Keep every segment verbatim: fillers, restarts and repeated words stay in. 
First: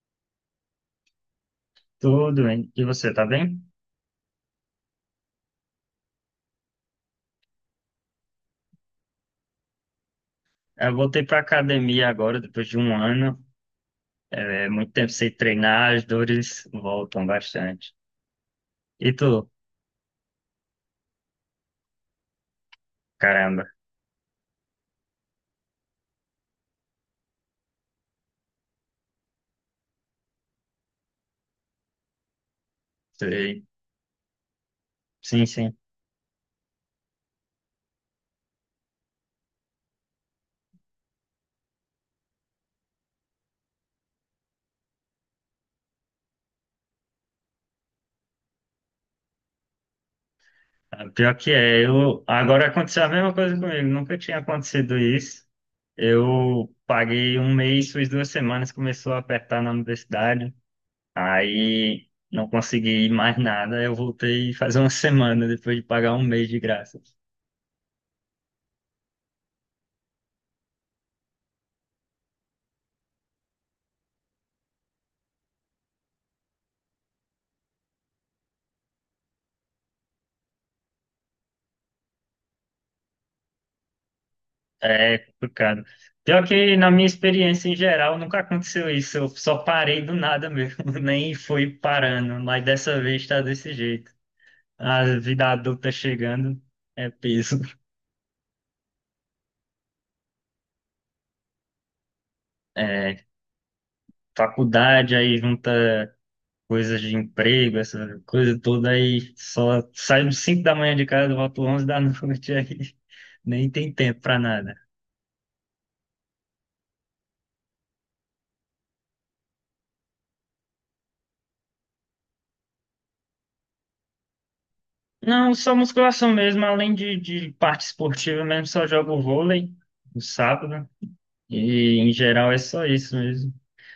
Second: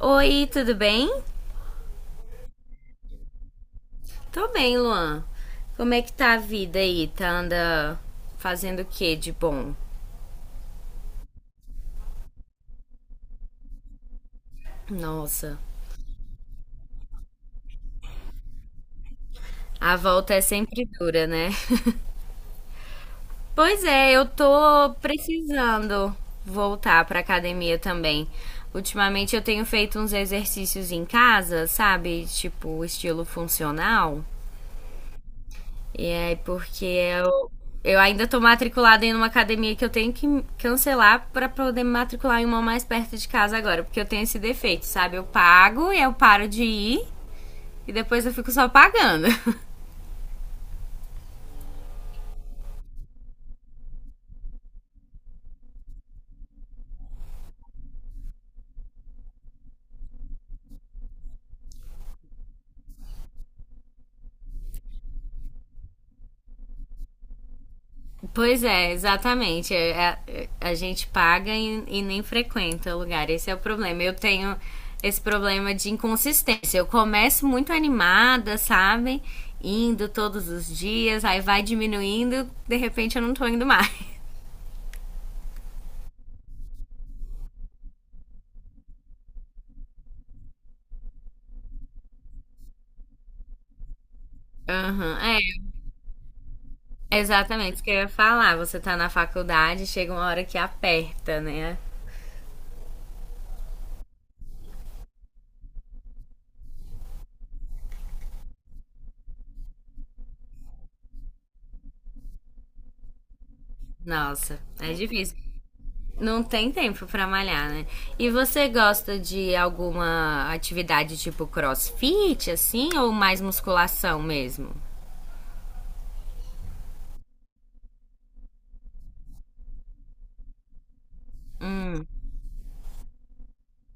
Oi, tudo bem? Tudo bem. E você, tá bem? Tô bem, Luan. Como é que tá a vida aí? Tá anda fazendo o que de bom? Eu voltei pra academia agora, depois de um ano. É, muito tempo sem Nossa, treinar, as dores voltam bastante. E tu? a volta é sempre dura, né? Caramba. Pois é, eu tô precisando voltar pra academia também. Ultimamente eu tenho feito uns exercícios em casa, sabe? Tipo, estilo Sei. funcional. Sim, sim. E é porque eu, eu ainda tô matriculada em uma academia que eu tenho que cancelar para poder me matricular em uma mais perto de casa agora, porque eu tenho esse defeito, sabe? Eu pago e eu paro de ir e depois eu fico só pagando. Ah, pior que é, eu... Agora aconteceu a mesma coisa comigo. Nunca tinha acontecido isso. Eu paguei um mês, fiz duas semanas, começou a apertar na universidade. Aí não consegui ir mais nada. Eu voltei faz uma semana, depois de pagar um mês de graça. Pois é, exatamente. A, a, a gente paga e, e nem frequenta o lugar. Esse é o problema. Eu tenho esse problema de inconsistência. Eu começo muito animada, sabe? Indo todos os dias, aí vai diminuindo, de repente eu não tô indo mais. É complicado. Pior que na minha experiência em geral nunca aconteceu isso. Eu só parei do nada mesmo, nem fui parando, mas dessa vez tá desse jeito. A Aham, é, vida adulta chegando é peso. exatamente isso que eu ia falar. Você tá na faculdade, chega uma hora que aperta, né? É, faculdade aí junta coisas de emprego, essa coisa toda aí só saio às cinco da manhã de casa, volto onze da noite aí. Nem tem tempo pra Nossa, nada. é difícil. Não tem tempo pra malhar, né? E você gosta de alguma atividade tipo crossfit, assim, ou mais musculação mesmo? Não, só musculação mesmo, além de, de parte esportiva mesmo, só jogo vôlei no sábado. E em geral é só isso mesmo.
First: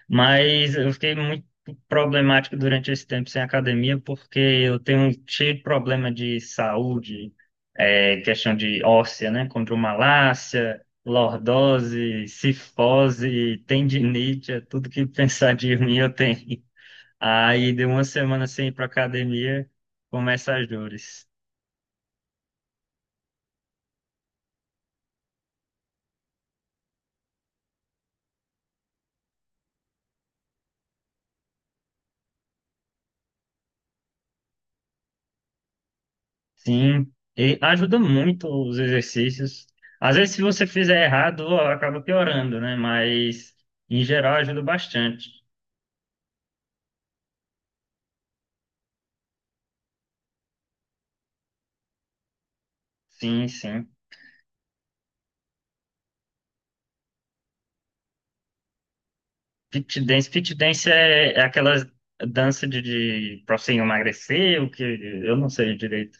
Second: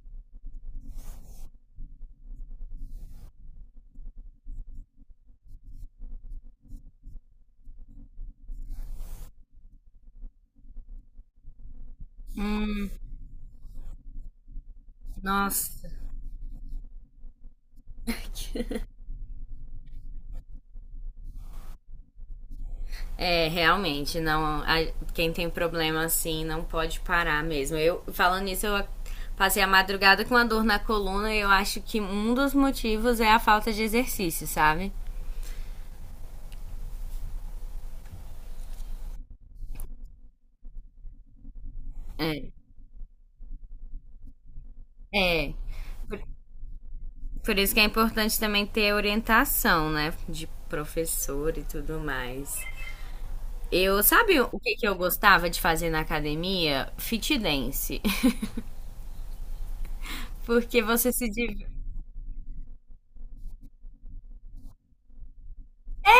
Mas eu fiquei muito problemático durante esse tempo sem academia porque eu tenho um cheio de problema de saúde, é, questão de óssea, né? Condromalácia, lordose, cifose, tendinite, é tudo que pensar de Nossa. mim eu tenho. Aí deu uma semana sem ir para academia, começa as dores. É, realmente, não. A- quem tem problema assim não pode parar mesmo. Eu, falando nisso, eu a- passei a madrugada com a dor na coluna e eu acho que um dos motivos é a falta de exercício, sabe? Sim, e ajuda muito os exercícios. Às vezes, se você fizer errado, ó, acaba É, piorando, né? Mas, em geral, ajuda bastante. é. Por, por isso que é importante também ter orientação, né? De professor e tudo mais. Sim, sim. Eu, sabe o que, que eu gostava de fazer na academia? Fit dance. Fit dance, fit Porque dance você se é, é diverte. aquela dança de, de pra você emagrecer, o que eu não sei direito.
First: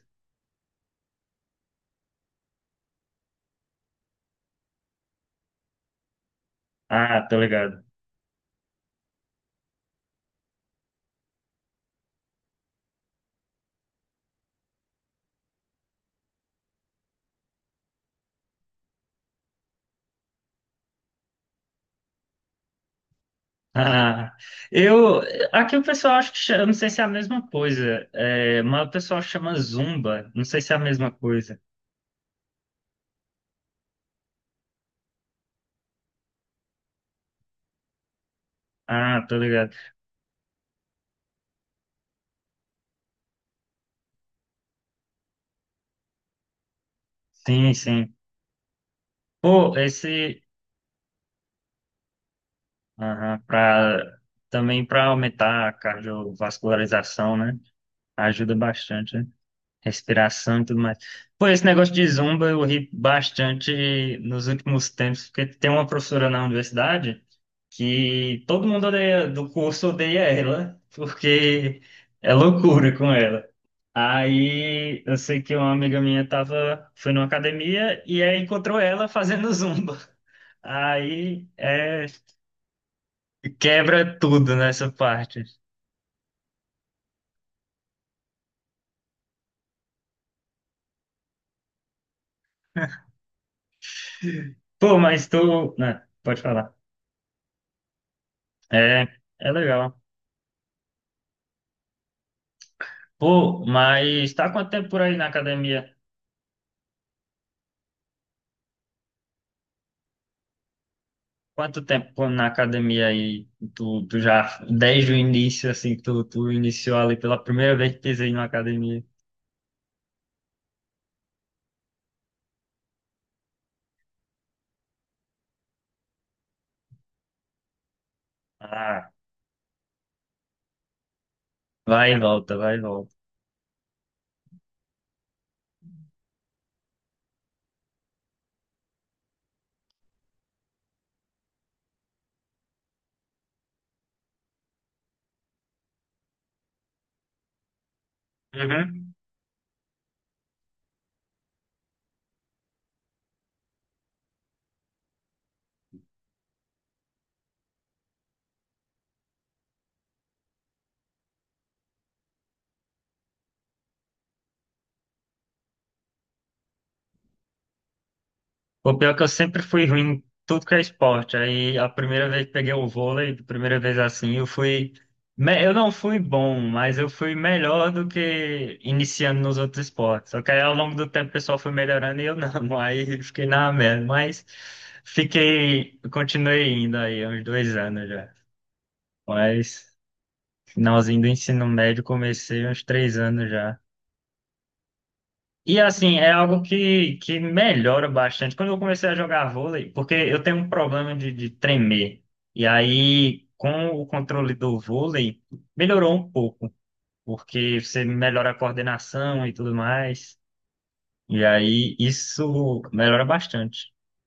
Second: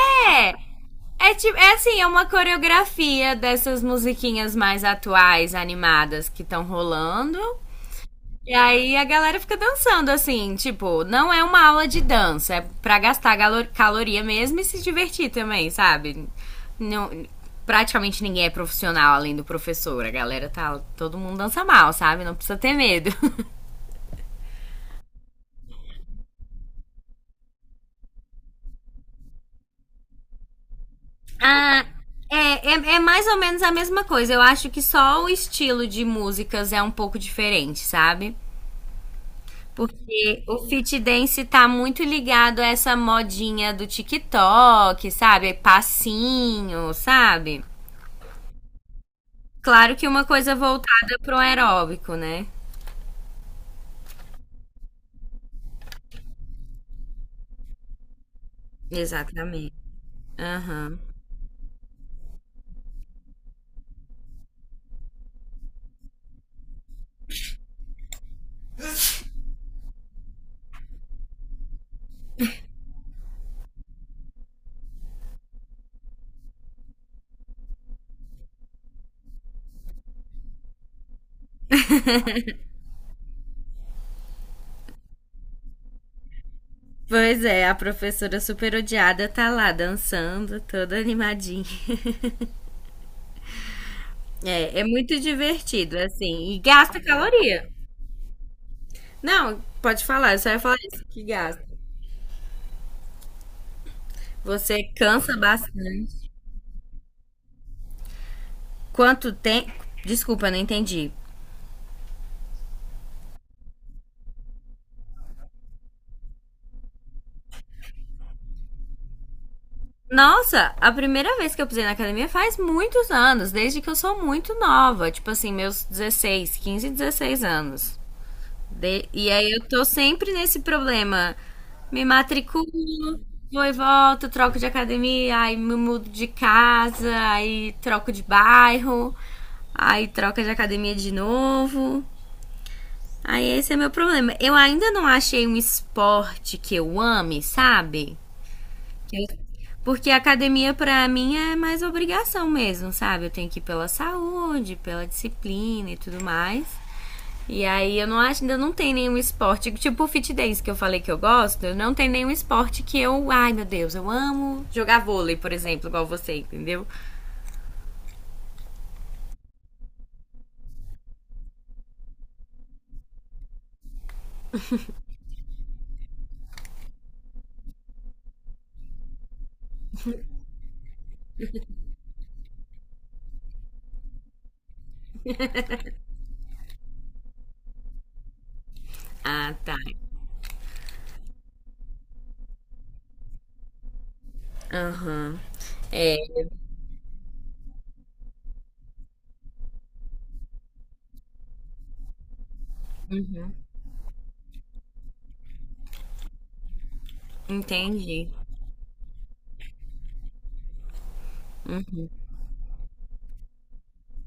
É, é, tipo, é assim, é uma coreografia dessas musiquinhas mais atuais, animadas que estão Ah, tô rolando. ligado. E aí a galera fica dançando assim, tipo, não é uma aula de dança, é pra gastar galo- caloria mesmo e se divertir também, sabe? Não, praticamente ninguém é profissional além do professor, a galera tá, todo mundo dança mal, sabe? Não precisa ter medo. Ah, eu, aqui o pessoal acha que chama, eu não sei se é a mesma coisa, é, mas o pessoal chama Zumba, não sei se é a mesma coisa. Ah, é, é, é mais ou menos a mesma coisa. Eu acho que só o estilo de músicas é um pouco diferente, sabe? Ah, tô ligado. Porque o fit dance tá muito ligado a essa modinha do TikTok, sabe? Passinho, sabe? Sim, sim. Pô, Claro que uma esse, coisa voltada pro aeróbico, né? aham, pra, também para aumentar a cardiovascularização, né? Ajuda bastante, né? Exatamente. Respiração e tudo mais. Aham. Pô, esse negócio de zumba eu ri bastante nos últimos tempos, porque tem uma professora na universidade que todo mundo odeia, do curso odeia ela, porque é loucura com ela. Aí eu sei que uma amiga minha tava, foi numa academia e aí encontrou ela fazendo zumba. Aí é, quebra tudo nessa parte. Pois é, a professora super odiada tá lá dançando, toda animadinha. É, é Pô, muito mas tu. divertido, Né, pode assim, e falar. gasta caloria. É, é Não, legal. pode falar, eu só ia falar isso, que gasta. Pô, mas tá quanto Você tempo por aí na cansa academia? bastante. Quanto tempo? Desculpa, não entendi. Quanto tempo na academia aí? Tu, tu já, desde o início, assim, tu, tu iniciou ali pela primeira vez que pisei na academia. Nossa, a primeira vez que eu pisei na academia faz muitos anos, desde que eu sou muito nova, tipo assim, meus dezesseis, quinze, dezesseis anos. De- Ah, E aí eu tô sempre nesse problema. Me vai e volta, vai e volta. matriculo, vou e volto, troco de academia, aí me mudo de casa, aí troco de bairro, aí troca de academia de novo. Aí esse é meu problema. Eu ainda não achei um esporte que eu ame, sabe? Uhum. Eu- Porque a academia pra mim é mais obrigação mesmo, sabe? Eu tenho que ir pela saúde, pela disciplina e tudo mais. E aí eu não acho, ainda não tem nenhum esporte, tipo o fit dance que eu falei que eu gosto, eu não tem nenhum esporte que eu, ai meu Deus, eu amo jogar vôlei, por exemplo, igual você, entendeu? O pior é que eu sempre fui ruim em tudo que é esporte. Aí a primeira vez que peguei o vôlei, a primeira vez assim, eu fui. Me- eu não fui bom, mas eu fui melhor do que iniciando nos outros esportes. Só que aí ao longo do tempo o pessoal foi melhorando e eu não. Aí fiquei na merda. Mas fiquei. Continuei indo aí, uns dois anos já. Ah, tá. Mas finalzinho do ensino médio comecei uns três anos já. Aham. E assim, É, é algo que, que melhora bastante. Quando eu comecei a jogar vôlei, porque eu tenho um problema de, de tremer. E aí, com o controle do vôlei, melhorou um pouco, porque você entendi. melhora a coordenação e tudo mais. E aí, isso melhora bastante.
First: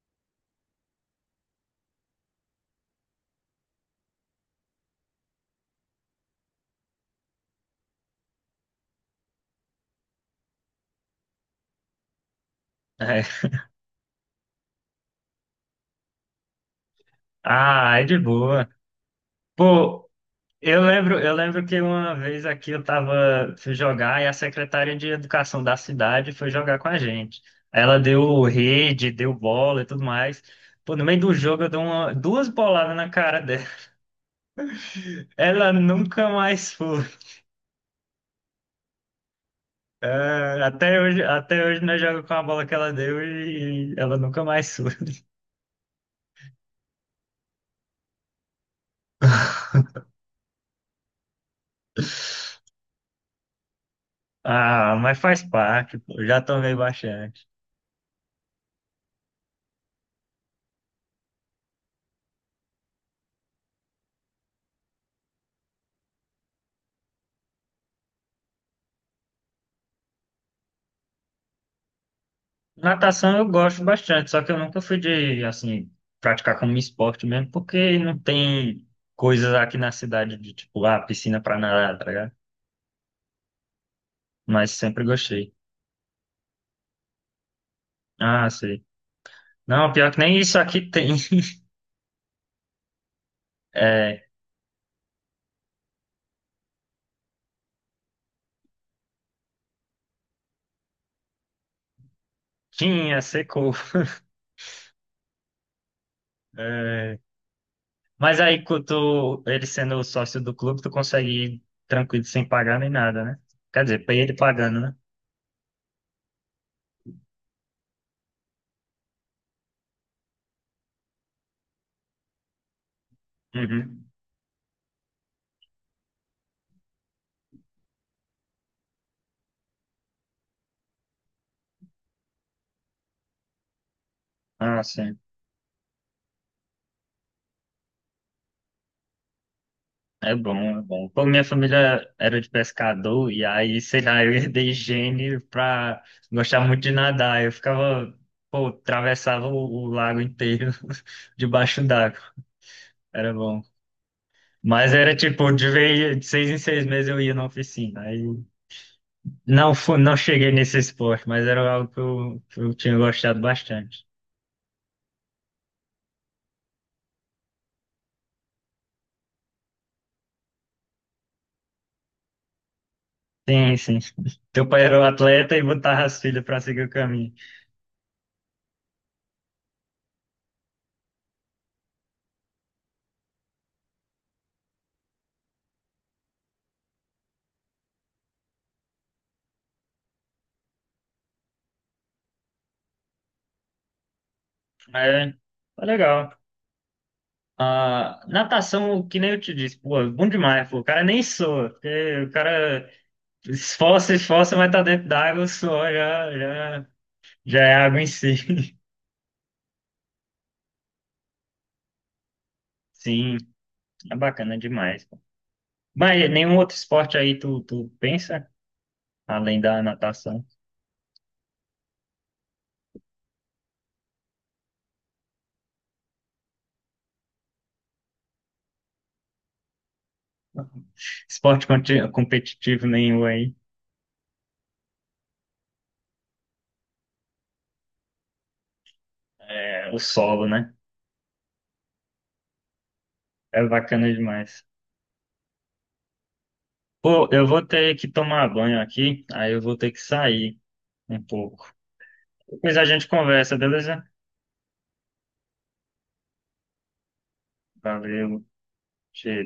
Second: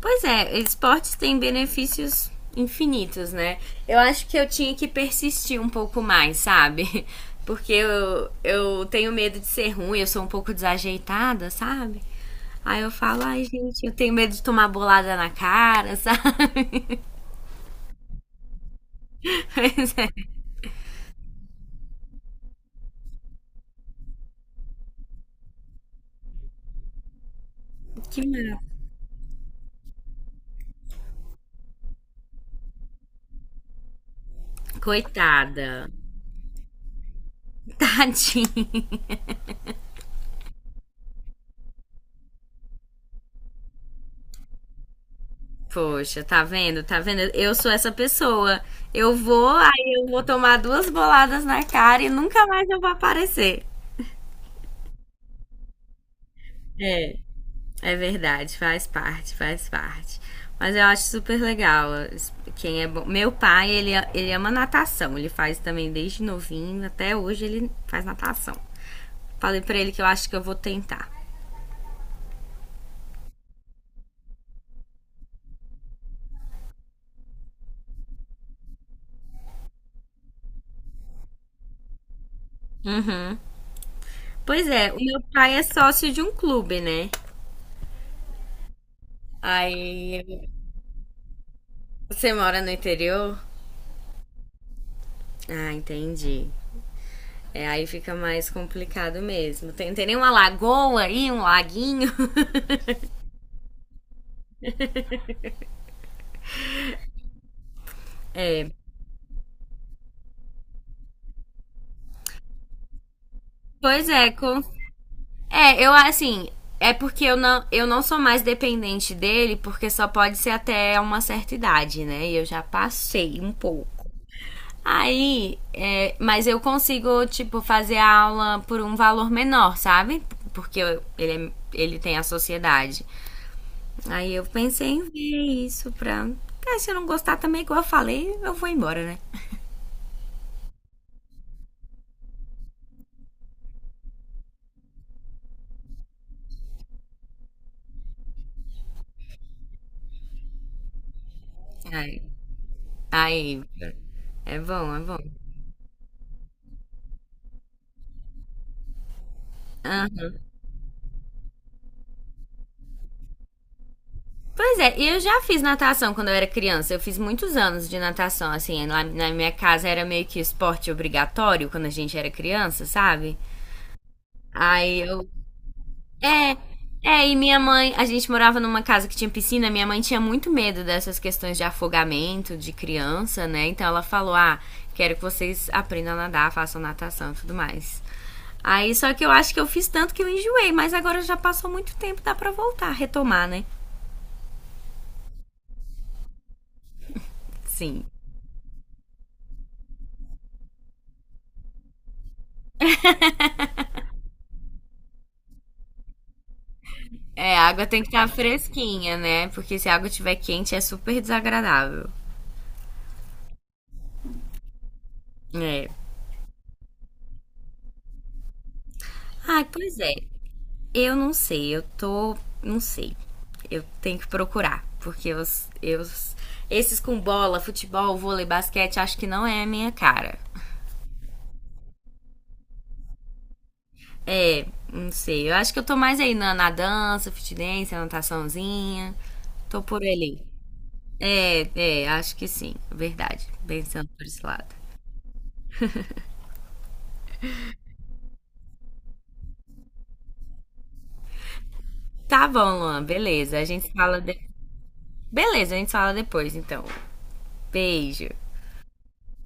Pois é, esportes têm benefícios infinitos, né? Eu acho que eu tinha que persistir um pouco mais, sabe? Porque eu, eu tenho medo de ser ruim, eu sou um pouco desajeitada, sabe? Aí eu É. falo, ai gente, eu tenho medo de tomar bolada na cara, sabe? Ah, é de boa. Pois Pô, é. Eu lembro, eu lembro que uma vez aqui eu tava, fui jogar e a secretária de educação da cidade foi jogar com a gente. Ela Que deu merda. rede, deu bola e tudo mais. Pô, no meio do jogo eu dei uma, duas boladas na cara dela. Coitada. Ela nunca mais foi. Tadinha. É, até hoje, até hoje nós jogamos com a bola que ela deu e ela nunca mais foi. Poxa, tá vendo? Tá vendo? Eu sou essa pessoa. Eu vou, aí eu vou tomar duas boladas na cara e nunca mais eu vou aparecer. Ah, mas faz parte, pô, já tomei É. bastante. É verdade, faz parte, faz parte. Mas eu acho super legal. Quem é bom. Meu pai, ele, ele ama natação. Ele faz também desde novinho, até hoje ele faz natação. Falei pra ele que eu acho que eu vou tentar. Natação eu gosto bastante, só que eu nunca fui de, assim, praticar como esporte mesmo, porque não tem coisas aqui na cidade de, tipo, ah, piscina pra nadar, tá ligado? Uhum. Pois Mas é, o sempre meu gostei. pai é sócio de um clube, né? Ah, sei. Não, pior que nem Aí isso aqui tem. você mora no interior? É, Ah, entendi. É, aí fica mais complicado mesmo. Tem, tem nem uma lagoa aí, um laguinho? tinha, secou. É, mas aí, quando tu, ele sendo o sócio do clube, tu consegue ir tranquilo, sem pagar nem nada, né? Quer dizer, Pois pra é, ele com pagando, né? É, eu assim, é porque eu não, eu não sou mais dependente dele, porque só pode ser até uma certa idade, né? E eu já passei um pouco. Uhum. Aí, é, mas eu consigo, tipo, fazer a aula por um valor menor, sabe? Porque eu- ele, é- ele tem a sociedade. Aí eu Ah, pensei em sim. ver isso pra. Ah, se eu não gostar também, igual eu falei, eu vou embora, né? É bom, é bom. Pô, minha família era de pescador, e aí, sei lá, eu herdei gene pra gostar muito de nadar. Eu ficava, pô, atravessava o, o lago inteiro debaixo d'água. Aí, Era bom. aí é Mas bom, é era bom. tipo, de vez, de seis em seis meses eu ia na oficina. Aí não, fu- não cheguei nesse esporte, mas era algo que eu, que eu tinha gostado bastante. Pois é, eu já fiz natação quando eu era criança. Eu fiz muitos anos de natação, assim. Lá na minha casa era meio que esporte obrigatório quando a gente era criança, sabe? Sim, sim. Teu pai era Aí um eu. atleta e botava as filhas É, pra seguir o é, caminho. e minha mãe. A gente morava numa casa que tinha piscina. Minha mãe tinha muito medo dessas questões de afogamento de criança, né? Então ela falou: ah, quero que vocês aprendam a nadar, façam natação e tudo mais. Aí só que eu acho que eu fiz tanto que eu enjoei, mas agora já passou muito tempo, dá pra voltar, retomar, né? É, tá legal. Sim. Ah, natação, que nem eu te disse, pô, é bom demais, pô. O cara nem soa, porque o cara esforça, esforça, mas tá dentro d'água, o suor já, já, É, já a é água água tem em que estar si. fresquinha, né? Porque se a água estiver quente é super desagradável. Sim, é bacana demais, pô. É. Mas nenhum outro esporte aí tu, tu pensa, além Ah, da pois é. natação? Eu não sei, eu tô. Não sei. Eu tenho que procurar. Porque os, eu, esses com bola, futebol, vôlei, basquete, acho que não é a minha cara. Esporte conti- competitivo nenhum aí, É, não sei. Eu acho que eu tô mais aí na, na dança, fitness, nataçãozinha. Tô é o por ali. solo, né? É, é, acho que sim. Verdade. É Pensando bacana por esse demais. lado. Pô, eu vou ter que tomar banho aqui, aí eu vou ter que sair um pouco. Tá Depois bom, a Luan, gente conversa, beleza. A gente se beleza? fala. Beleza, a gente fala depois, então. Beijo. Valeu, cheiro.